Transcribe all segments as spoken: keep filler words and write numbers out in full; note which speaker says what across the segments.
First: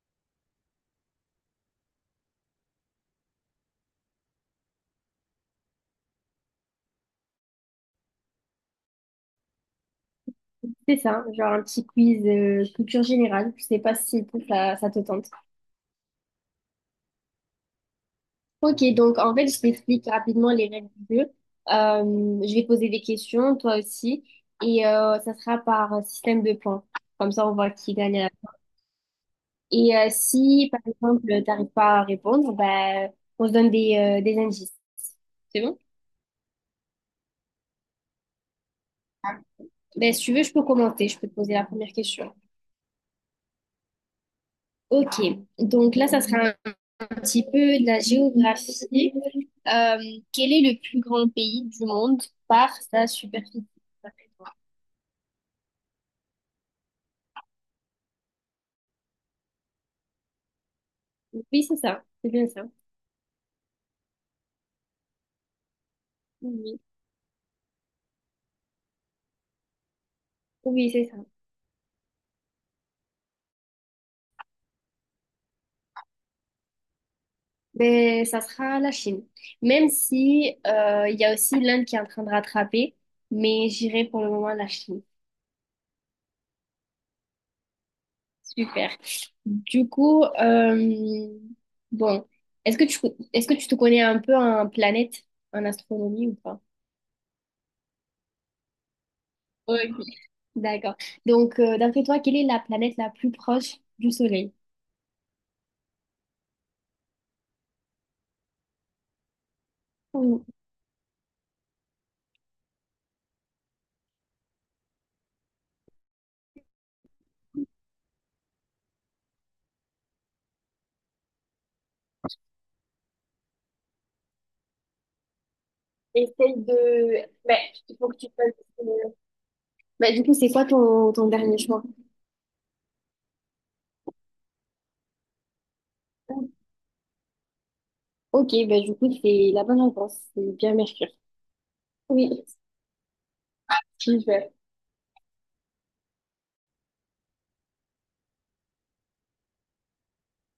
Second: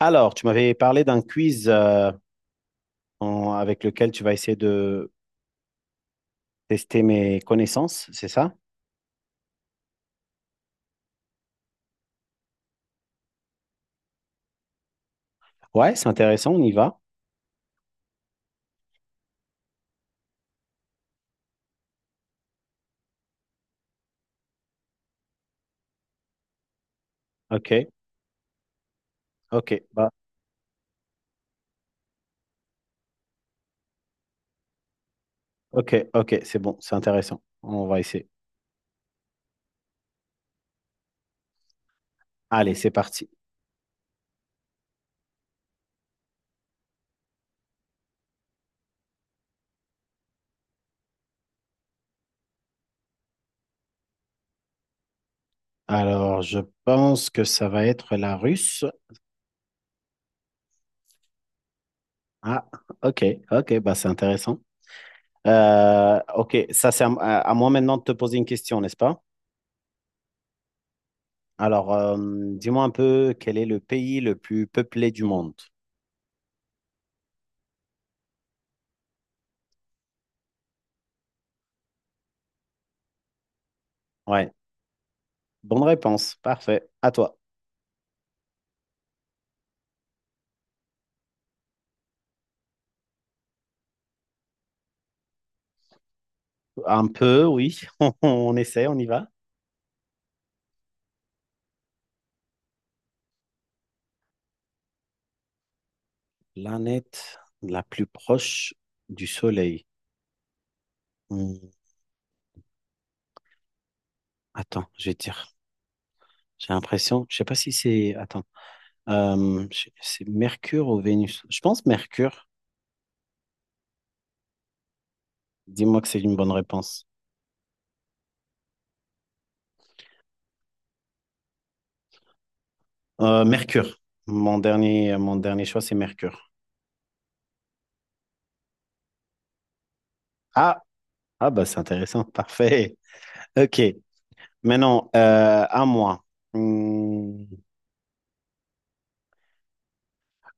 Speaker 1: Alors, tu m'avais parlé d'un quiz euh, en- avec lequel tu vas essayer de tester mes connaissances, c'est ça?
Speaker 2: C'est ça, genre un petit quiz euh, culture générale. Je sais pas si toi, ça, ça te tente.
Speaker 1: Ouais, c'est intéressant, on y va.
Speaker 2: Ok, donc en fait, je t'explique rapidement les règles du jeu. Euh, je vais poser des questions, toi aussi, et euh, ça sera par système de points. Comme ça, on
Speaker 1: Ok,
Speaker 2: voit qui gagne. à la-
Speaker 1: ok,
Speaker 2: Et euh,
Speaker 1: bah,
Speaker 2: si, par exemple, t'arrives pas à répondre, ben, on se donne des, euh, des indices. C'est bon?
Speaker 1: ok, ok, c'est bon, c'est intéressant. On va essayer.
Speaker 2: Ben, si tu veux, je peux commenter, je peux te poser la première question.
Speaker 1: Allez, c'est parti.
Speaker 2: Ok, donc là, ça sera petit peu de la géographie. Euh, quel est le plus grand pays du monde par sa superficie? D'après toi.
Speaker 1: Alors, je pense que ça va être la russe.
Speaker 2: Oui, c'est ça. C'est bien ça.
Speaker 1: Ah, ok, ok, bah c'est intéressant. Euh, ok,
Speaker 2: Oui,
Speaker 1: ça c'est à, à moi maintenant de te poser une question, n'est-ce pas?
Speaker 2: oui, c'est ça.
Speaker 1: Alors, euh, dis-moi un peu quel est le pays le plus peuplé du monde?
Speaker 2: Mais ça sera la Chine. Même si euh, il y a aussi l'Inde qui est en train de rattraper, mais j'irai pour le moment
Speaker 1: Ouais,
Speaker 2: la Chine.
Speaker 1: bonne réponse, parfait. À toi.
Speaker 2: Super. Du coup, euh, bon, est-ce que tu est-ce que tu te connais un peu en planète, en astronomie ou pas?
Speaker 1: Un peu, oui. On, on essaie, on y va.
Speaker 2: Ok. D'accord. Donc, euh, d'après toi, quelle est la planète la plus proche du Soleil?
Speaker 1: Planète la plus proche du Soleil.
Speaker 2: Mm.
Speaker 1: Hmm, attends, je vais te dire. J'ai l'impression, je sais pas si c'est. Attends, Euh, je- c'est Mercure ou Vénus? Je pense Mercure. Dis-moi que c'est une bonne
Speaker 2: Essaye
Speaker 1: réponse.
Speaker 2: de… Ben, il faut que tu fasses… euh, bah, du coup, c'est quoi ton, ton dernier choix?
Speaker 1: Euh, Mercure. Mon dernier, mon dernier choix, c'est Mercure.
Speaker 2: Ok, bah, du coup, c'est la bonne réponse. C'est bien
Speaker 1: Ah,
Speaker 2: Mercure.
Speaker 1: ah bah c'est intéressant,
Speaker 2: Oui,
Speaker 1: parfait. Ok,
Speaker 2: je vais.
Speaker 1: maintenant euh, à moi. Hmm,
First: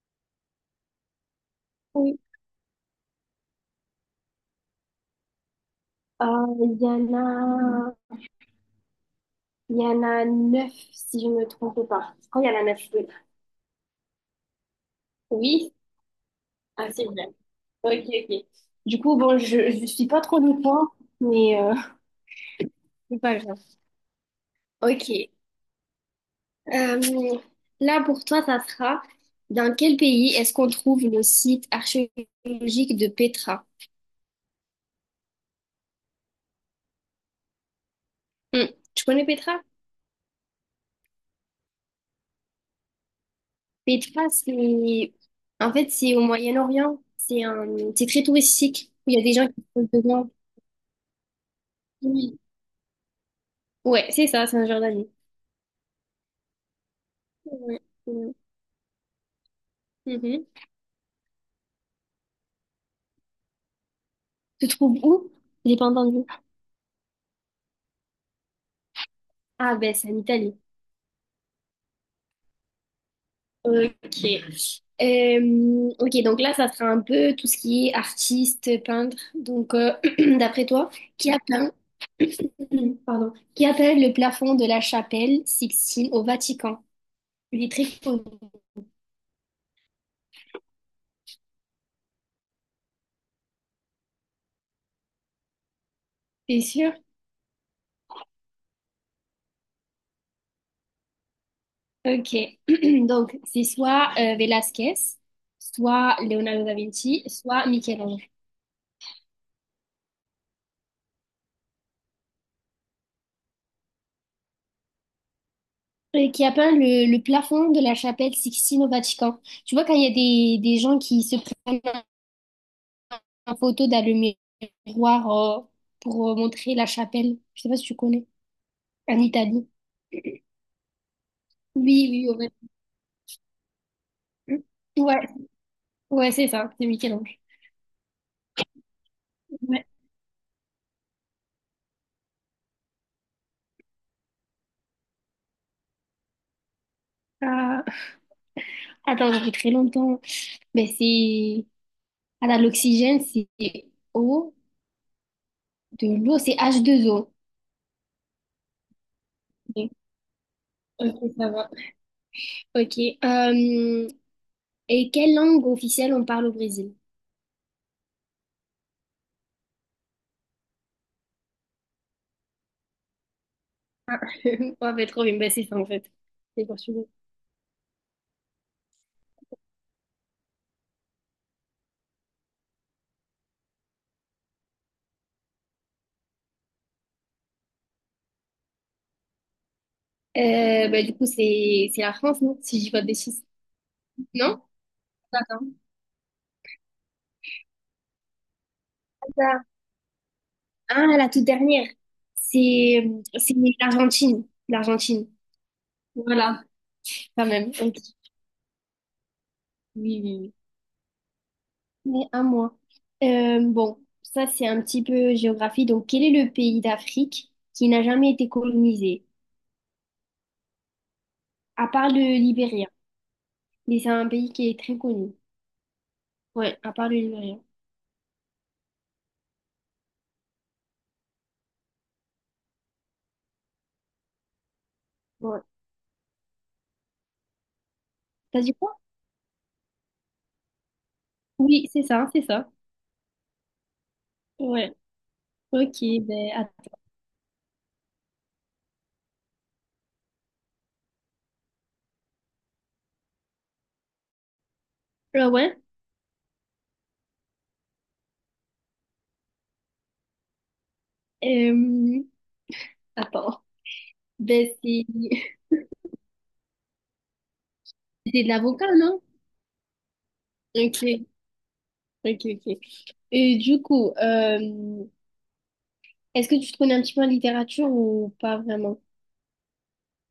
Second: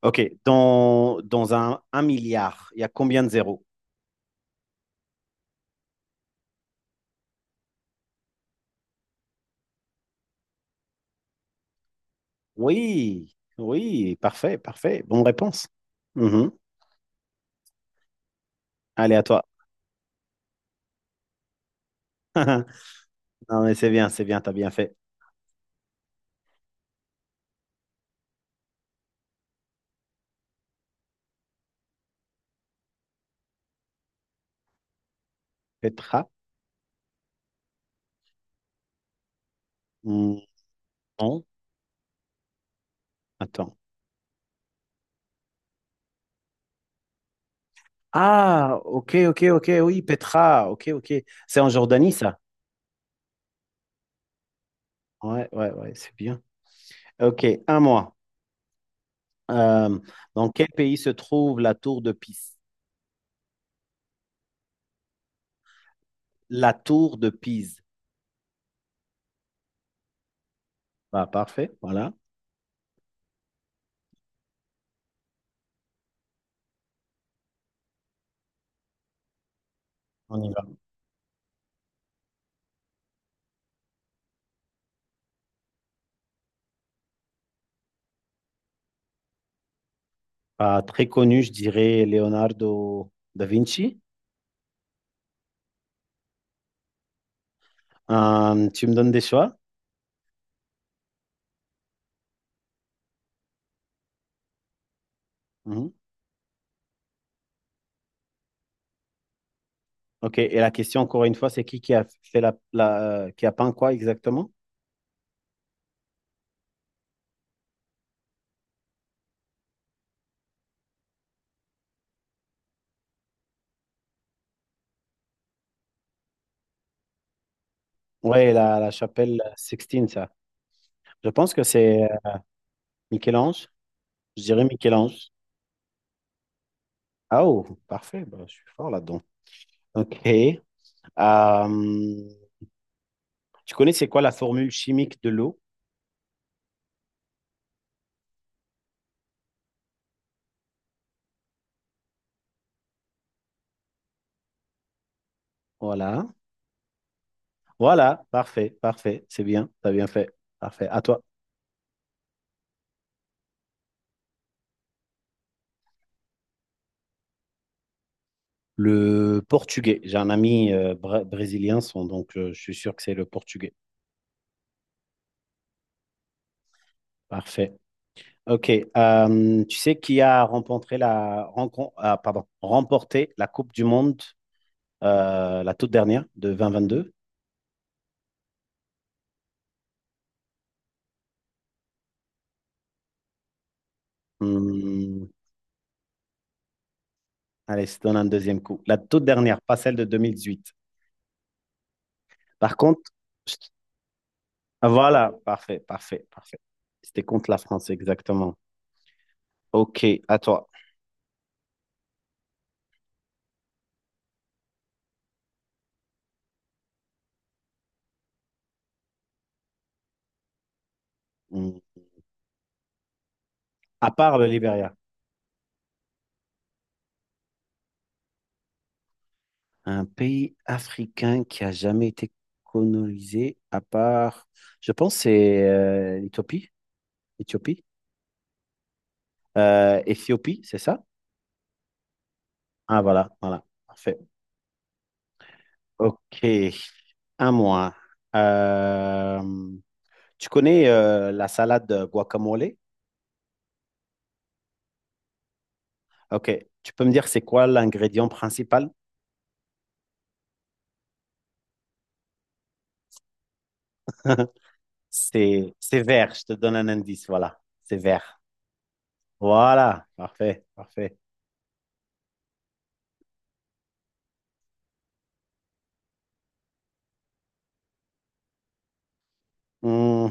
Speaker 1: ok, dans, dans un, un
Speaker 2: Oui.
Speaker 1: milliard, il y a combien de zéros?
Speaker 2: Euh, il y en a… il y en a neuf, si je ne me trompe pas. Je crois qu'il y en a neuf. Oui.
Speaker 1: Oui, oui, parfait, parfait. Bonne réponse.
Speaker 2: Oui.
Speaker 1: Mhm.
Speaker 2: Ah, c'est bien. Ok, ok. Du
Speaker 1: Allez,
Speaker 2: coup,
Speaker 1: à
Speaker 2: bon,
Speaker 1: toi.
Speaker 2: je ne suis pas trop de points, mais euh, c'est pas grave.
Speaker 1: Non, mais c'est bien, c'est bien, t'as bien fait.
Speaker 2: Ok. Euh, là, pour toi, ça sera dans quel pays est-ce qu'on trouve le site archéologique de Petra?
Speaker 1: Petra?
Speaker 2: Hmm, tu connais Petra?
Speaker 1: Hmm, non, attends.
Speaker 2: Petra, c'est en fait c'est au Moyen-Orient. C'est un… c'est très
Speaker 1: Ah,
Speaker 2: touristique.
Speaker 1: ok,
Speaker 2: Il y a des
Speaker 1: ok,
Speaker 2: gens qui
Speaker 1: ok,
Speaker 2: sont
Speaker 1: oui,
Speaker 2: dedans.
Speaker 1: Petra, ok, ok. C'est en Jordanie, ça?
Speaker 2: Oui. Ouais, c'est ça, c'est en Jordanie.
Speaker 1: Ouais, ouais, ouais, c'est bien. Ok, à
Speaker 2: Ouais,
Speaker 1: moi.
Speaker 2: ouais.
Speaker 1: Euh,
Speaker 2: Mhm.
Speaker 1: dans quel pays se trouve la tour de Pise?
Speaker 2: Tu te trouves où? J'ai pas entendu.
Speaker 1: La tour de Pise.
Speaker 2: Ah ben, c'est en Italie.
Speaker 1: Bah, parfait, voilà,
Speaker 2: Ok. Euh, ok, donc là, ça sera un peu tout ce qui est artiste, peintre. Donc, euh,
Speaker 1: on y va.
Speaker 2: d'après toi, qui a peint pardon, qui appelle le plafond de la chapelle Sixtine au Vatican. Il est très connu,
Speaker 1: Bah, très connu, je dirais Leonardo da Vinci.
Speaker 2: c'est sûr?
Speaker 1: Euh, tu me donnes des choix?
Speaker 2: Ok. Donc, c'est soit euh, Velázquez,
Speaker 1: Mhm.
Speaker 2: soit Leonardo da Vinci, soit Michel-Ange,
Speaker 1: Ok, et la question, encore une fois, c'est qui qui a fait la, la- euh, qui a peint quoi exactement?
Speaker 2: euh, qui a peint le, le plafond de la chapelle Sixtine au Vatican. Tu vois, quand il y a des, des gens qui se prennent en photo dans le miroir euh, pour euh, montrer la chapelle, je sais pas si tu connais,
Speaker 1: Ouais, la, la
Speaker 2: en
Speaker 1: chapelle
Speaker 2: Italie.
Speaker 1: Sixtine, ça. Je pense que c'est
Speaker 2: Oui,
Speaker 1: euh,
Speaker 2: oui, au
Speaker 1: Michel-Ange. Je dirais
Speaker 2: Vatican.
Speaker 1: Michel-Ange.
Speaker 2: Ouais, ouais, c'est ça, c'est Michel-Ange.
Speaker 1: Ah oh, parfait, bah, je suis fort là-dedans.
Speaker 2: Ouais.
Speaker 1: Ok. Euh, tu connais c'est quoi la formule chimique de l'eau?
Speaker 2: Euh, attends, ça fait très longtemps. Mais c'est. Attends, l'oxygène, c'est O, de
Speaker 1: Voilà.
Speaker 2: l'eau, c'est h deux o.
Speaker 1: Voilà, parfait, parfait. C'est bien, t'as
Speaker 2: Ok,
Speaker 1: bien fait. Parfait. À toi.
Speaker 2: ok, ça va. Ok. euh, et quelle langue officielle on parle au Brésil?
Speaker 1: Le portugais. J'ai un ami euh, bra- brésilien, son- donc euh, je suis sûr que c'est le portugais.
Speaker 2: Ah, ouais, mais trop bien. Bah, c'est ça, en fait. C'est portugais.
Speaker 1: Parfait. Ok. Euh, tu sais qui a remporté la, rencon- ah, pardon, remporté la Coupe du Monde, euh, la toute dernière de deux mille vingt-deux?
Speaker 2: Euh, bah, du coup, c'est c'est la France, non? Si je dis pas de bêtises. Non?
Speaker 1: Hmm,
Speaker 2: Attends.
Speaker 1: allez, je te donne un deuxième coup. La toute
Speaker 2: C'est
Speaker 1: dernière,
Speaker 2: ça.
Speaker 1: pas celle de deux mille dix-huit.
Speaker 2: Ah, la toute dernière.
Speaker 1: Par contre,
Speaker 2: C'est
Speaker 1: je-
Speaker 2: c'est l'Argentine.
Speaker 1: ah,
Speaker 2: L'Argentine.
Speaker 1: voilà, parfait, parfait, parfait.
Speaker 2: Voilà,
Speaker 1: C'était
Speaker 2: quand
Speaker 1: contre la
Speaker 2: même.
Speaker 1: France,
Speaker 2: Ok.
Speaker 1: exactement. Ok,
Speaker 2: Oui, oui,
Speaker 1: à
Speaker 2: oui.
Speaker 1: toi.
Speaker 2: Mais à moi. Euh, bon, ça c'est un petit peu géographie. Donc, quel est le pays d'Afrique qui n'a jamais été colonisé?
Speaker 1: Hmm.
Speaker 2: À part le Libéria. Mais c'est
Speaker 1: À
Speaker 2: un
Speaker 1: part le
Speaker 2: pays qui est
Speaker 1: Libéria.
Speaker 2: très connu. Ouais, à part le Libéria.
Speaker 1: Un pays africain qui a jamais été colonisé à part, je pense, c'est
Speaker 2: Ouais.
Speaker 1: euh, l'Éthiopie, Éthiopie,
Speaker 2: T'as dit quoi?
Speaker 1: euh, Éthiopie, c'est ça?
Speaker 2: Oui, c'est ça, c'est ça.
Speaker 1: Ah, voilà, voilà, parfait.
Speaker 2: Ouais. Ok,
Speaker 1: Ok,
Speaker 2: ben attends.
Speaker 1: à moi. Euh, tu connais euh, la salade guacamole?
Speaker 2: Ah ouais.
Speaker 1: Ok, tu peux me dire c'est quoi l'ingrédient principal?
Speaker 2: Euh, attends. Ben c'est
Speaker 1: C'est c'est vert, je te donne un indice, voilà, c'est vert.
Speaker 2: c'est de l'avocat, non?
Speaker 1: Voilà, parfait, parfait.
Speaker 2: Ok, ok, ok. Et du coup, euh, est-ce que tu te connais un petit peu en littérature ou pas vraiment?
Speaker 1: Hmm,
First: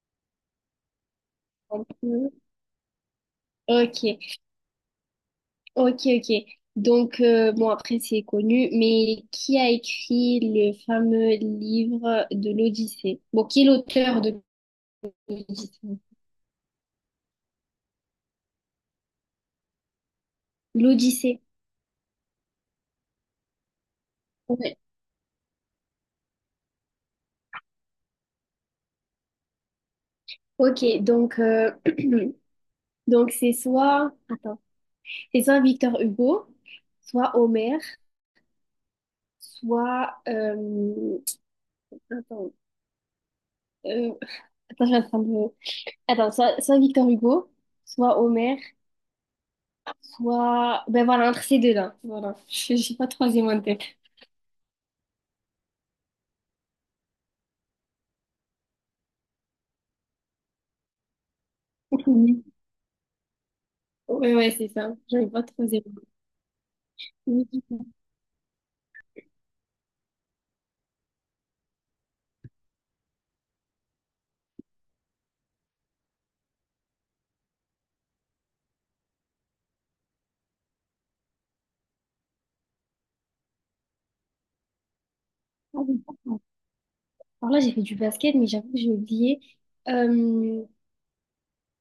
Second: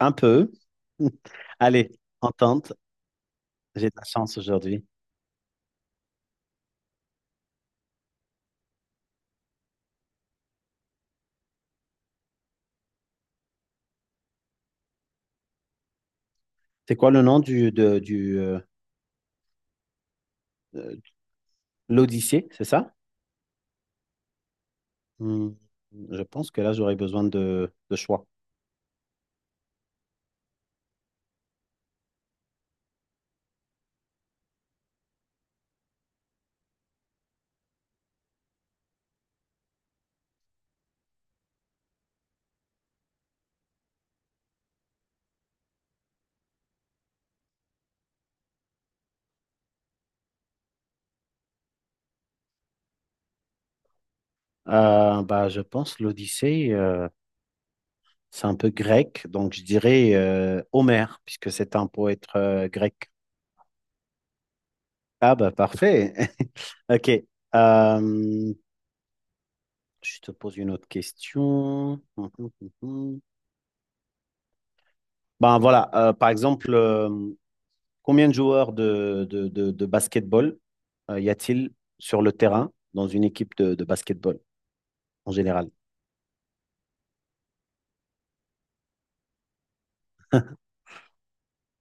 Speaker 1: un peu.
Speaker 2: Un
Speaker 1: Allez,
Speaker 2: peu.
Speaker 1: entente, j'ai de la
Speaker 2: Ok.
Speaker 1: chance aujourd'hui.
Speaker 2: Ok, ok. Donc, euh, bon, après, c'est connu, mais qui a écrit le fameux livre de l'Odyssée? Bon, qui est l'auteur de l'Odyssée?
Speaker 1: C'est quoi le nom du, de, du, euh, euh,
Speaker 2: L'Odyssée.
Speaker 1: l'Odyssée, c'est ça?
Speaker 2: Ouais.
Speaker 1: Hmm, je pense que là, j'aurais besoin de, de choix.
Speaker 2: Ok, donc, euh, donc c'est soit, attends, c'est soit Victor Hugo, soit Homère, soit, euh, attends, euh, attends, je vais attendre un peu. Attends, soit, soit Victor Hugo, soit Homère, soit, ben voilà, entre ces deux-là. Voilà, je je sais pas de troisième en tête.
Speaker 1: Euh, bah, je pense l'Odyssée, euh, c'est un peu grec, donc je dirais euh, Homère, puisque c'est un poète euh, grec.
Speaker 2: Ouais, ouais, c'est ça. J'avais
Speaker 1: Ah
Speaker 2: pas
Speaker 1: bah
Speaker 2: trop zéro.
Speaker 1: parfait. Ok.
Speaker 2: Mais du
Speaker 1: Euh, je te pose une autre question. Hum, hum, hum, hum. Ben voilà, euh, par exemple, euh, combien de joueurs de, de, de, de basketball euh, y a-t-il sur le terrain dans une équipe de, de basketball en général?
Speaker 2: coup, alors là, j'ai fait du basket, mais j'avoue que j'ai oublié. Euh,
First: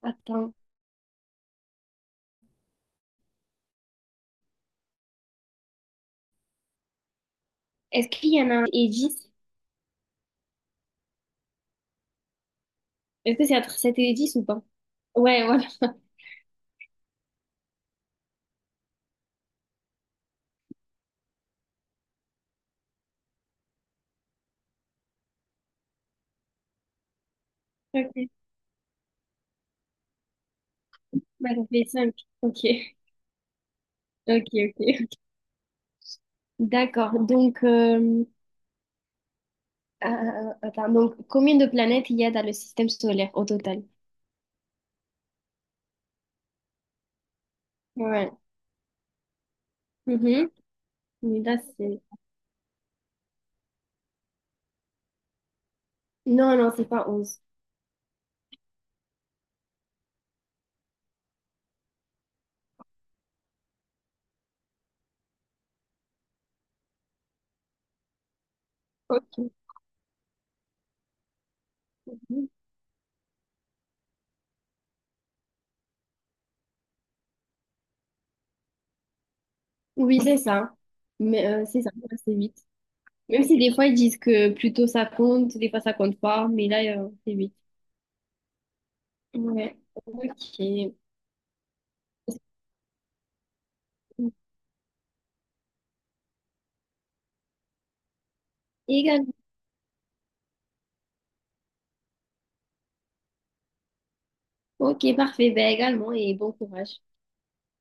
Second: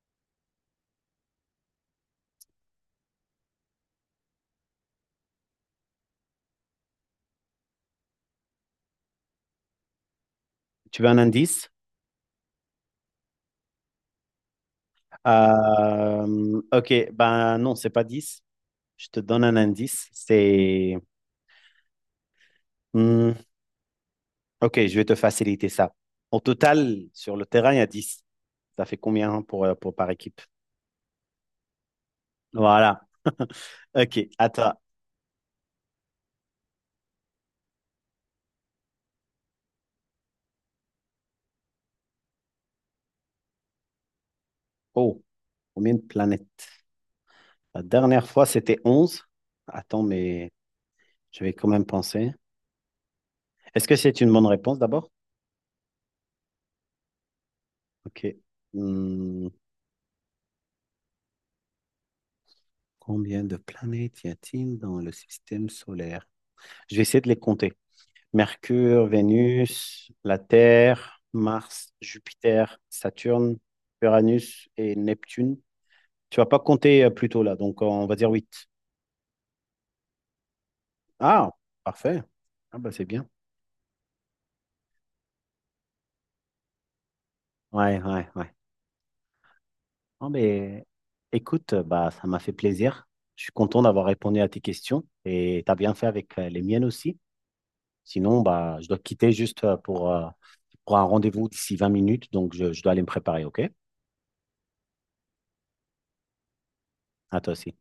Speaker 2: attends. Est-ce qu'il y en a un et dix?
Speaker 1: Tu veux un indice?
Speaker 2: Est-ce que c'est entre sept et dix ou pas? Ouais, voilà.
Speaker 1: Euh, ok, ben non, c'est pas dix. Je te donne un indice. C'est. Hmm, ok, je vais te faciliter ça. Au total, sur le terrain, il y a dix.
Speaker 2: Ok.
Speaker 1: Ça fait combien pour, euh, pour par équipe?
Speaker 2: Bah, ça fait cinq. Ok.
Speaker 1: Voilà. Ok,
Speaker 2: Ok,
Speaker 1: attends.
Speaker 2: ok. D'accord. Donc, euh, euh, attends. Donc, combien de planètes il y a dans le système solaire au total?
Speaker 1: Oh, combien de planètes? La dernière
Speaker 2: Ouais.
Speaker 1: fois, c'était onze. Attends,
Speaker 2: Mhm.
Speaker 1: mais
Speaker 2: Mais
Speaker 1: je vais
Speaker 2: là,
Speaker 1: quand même
Speaker 2: c'est.
Speaker 1: penser. Est-ce que c'est une bonne réponse d'abord?
Speaker 2: Non, non, c'est pas onze.
Speaker 1: Ok. Hmm, combien de planètes y a-t-il dans le système solaire? Je vais essayer de les compter. Mercure,
Speaker 2: Ok.
Speaker 1: Vénus, la Terre, Mars, Jupiter, Saturne, Uranus et Neptune. Tu vas pas compter euh, plutôt là, donc on va dire huit.
Speaker 2: Oui, c'est ça. Mais
Speaker 1: Ah,
Speaker 2: euh, c'est ça,
Speaker 1: parfait.
Speaker 2: c'est huit.
Speaker 1: Ah bah c'est bien.
Speaker 2: Même si des fois ils disent que plutôt ça compte, des fois ça compte pas, mais là, euh, c'est huit.
Speaker 1: Ouais, ouais, ouais.
Speaker 2: Ouais,
Speaker 1: Non, mais
Speaker 2: ok.
Speaker 1: écoute, euh, bah ça m'a fait plaisir. Je suis content d'avoir répondu à tes questions et tu as bien fait avec euh, les miennes aussi. Sinon, bah, je dois te quitter
Speaker 2: Également.
Speaker 1: juste euh, pour, euh, pour un rendez-vous d'ici vingt minutes, donc je, je dois aller me préparer, ok?
Speaker 2: Ok, parfait. Ben également, et bon courage.
Speaker 1: À toi aussi.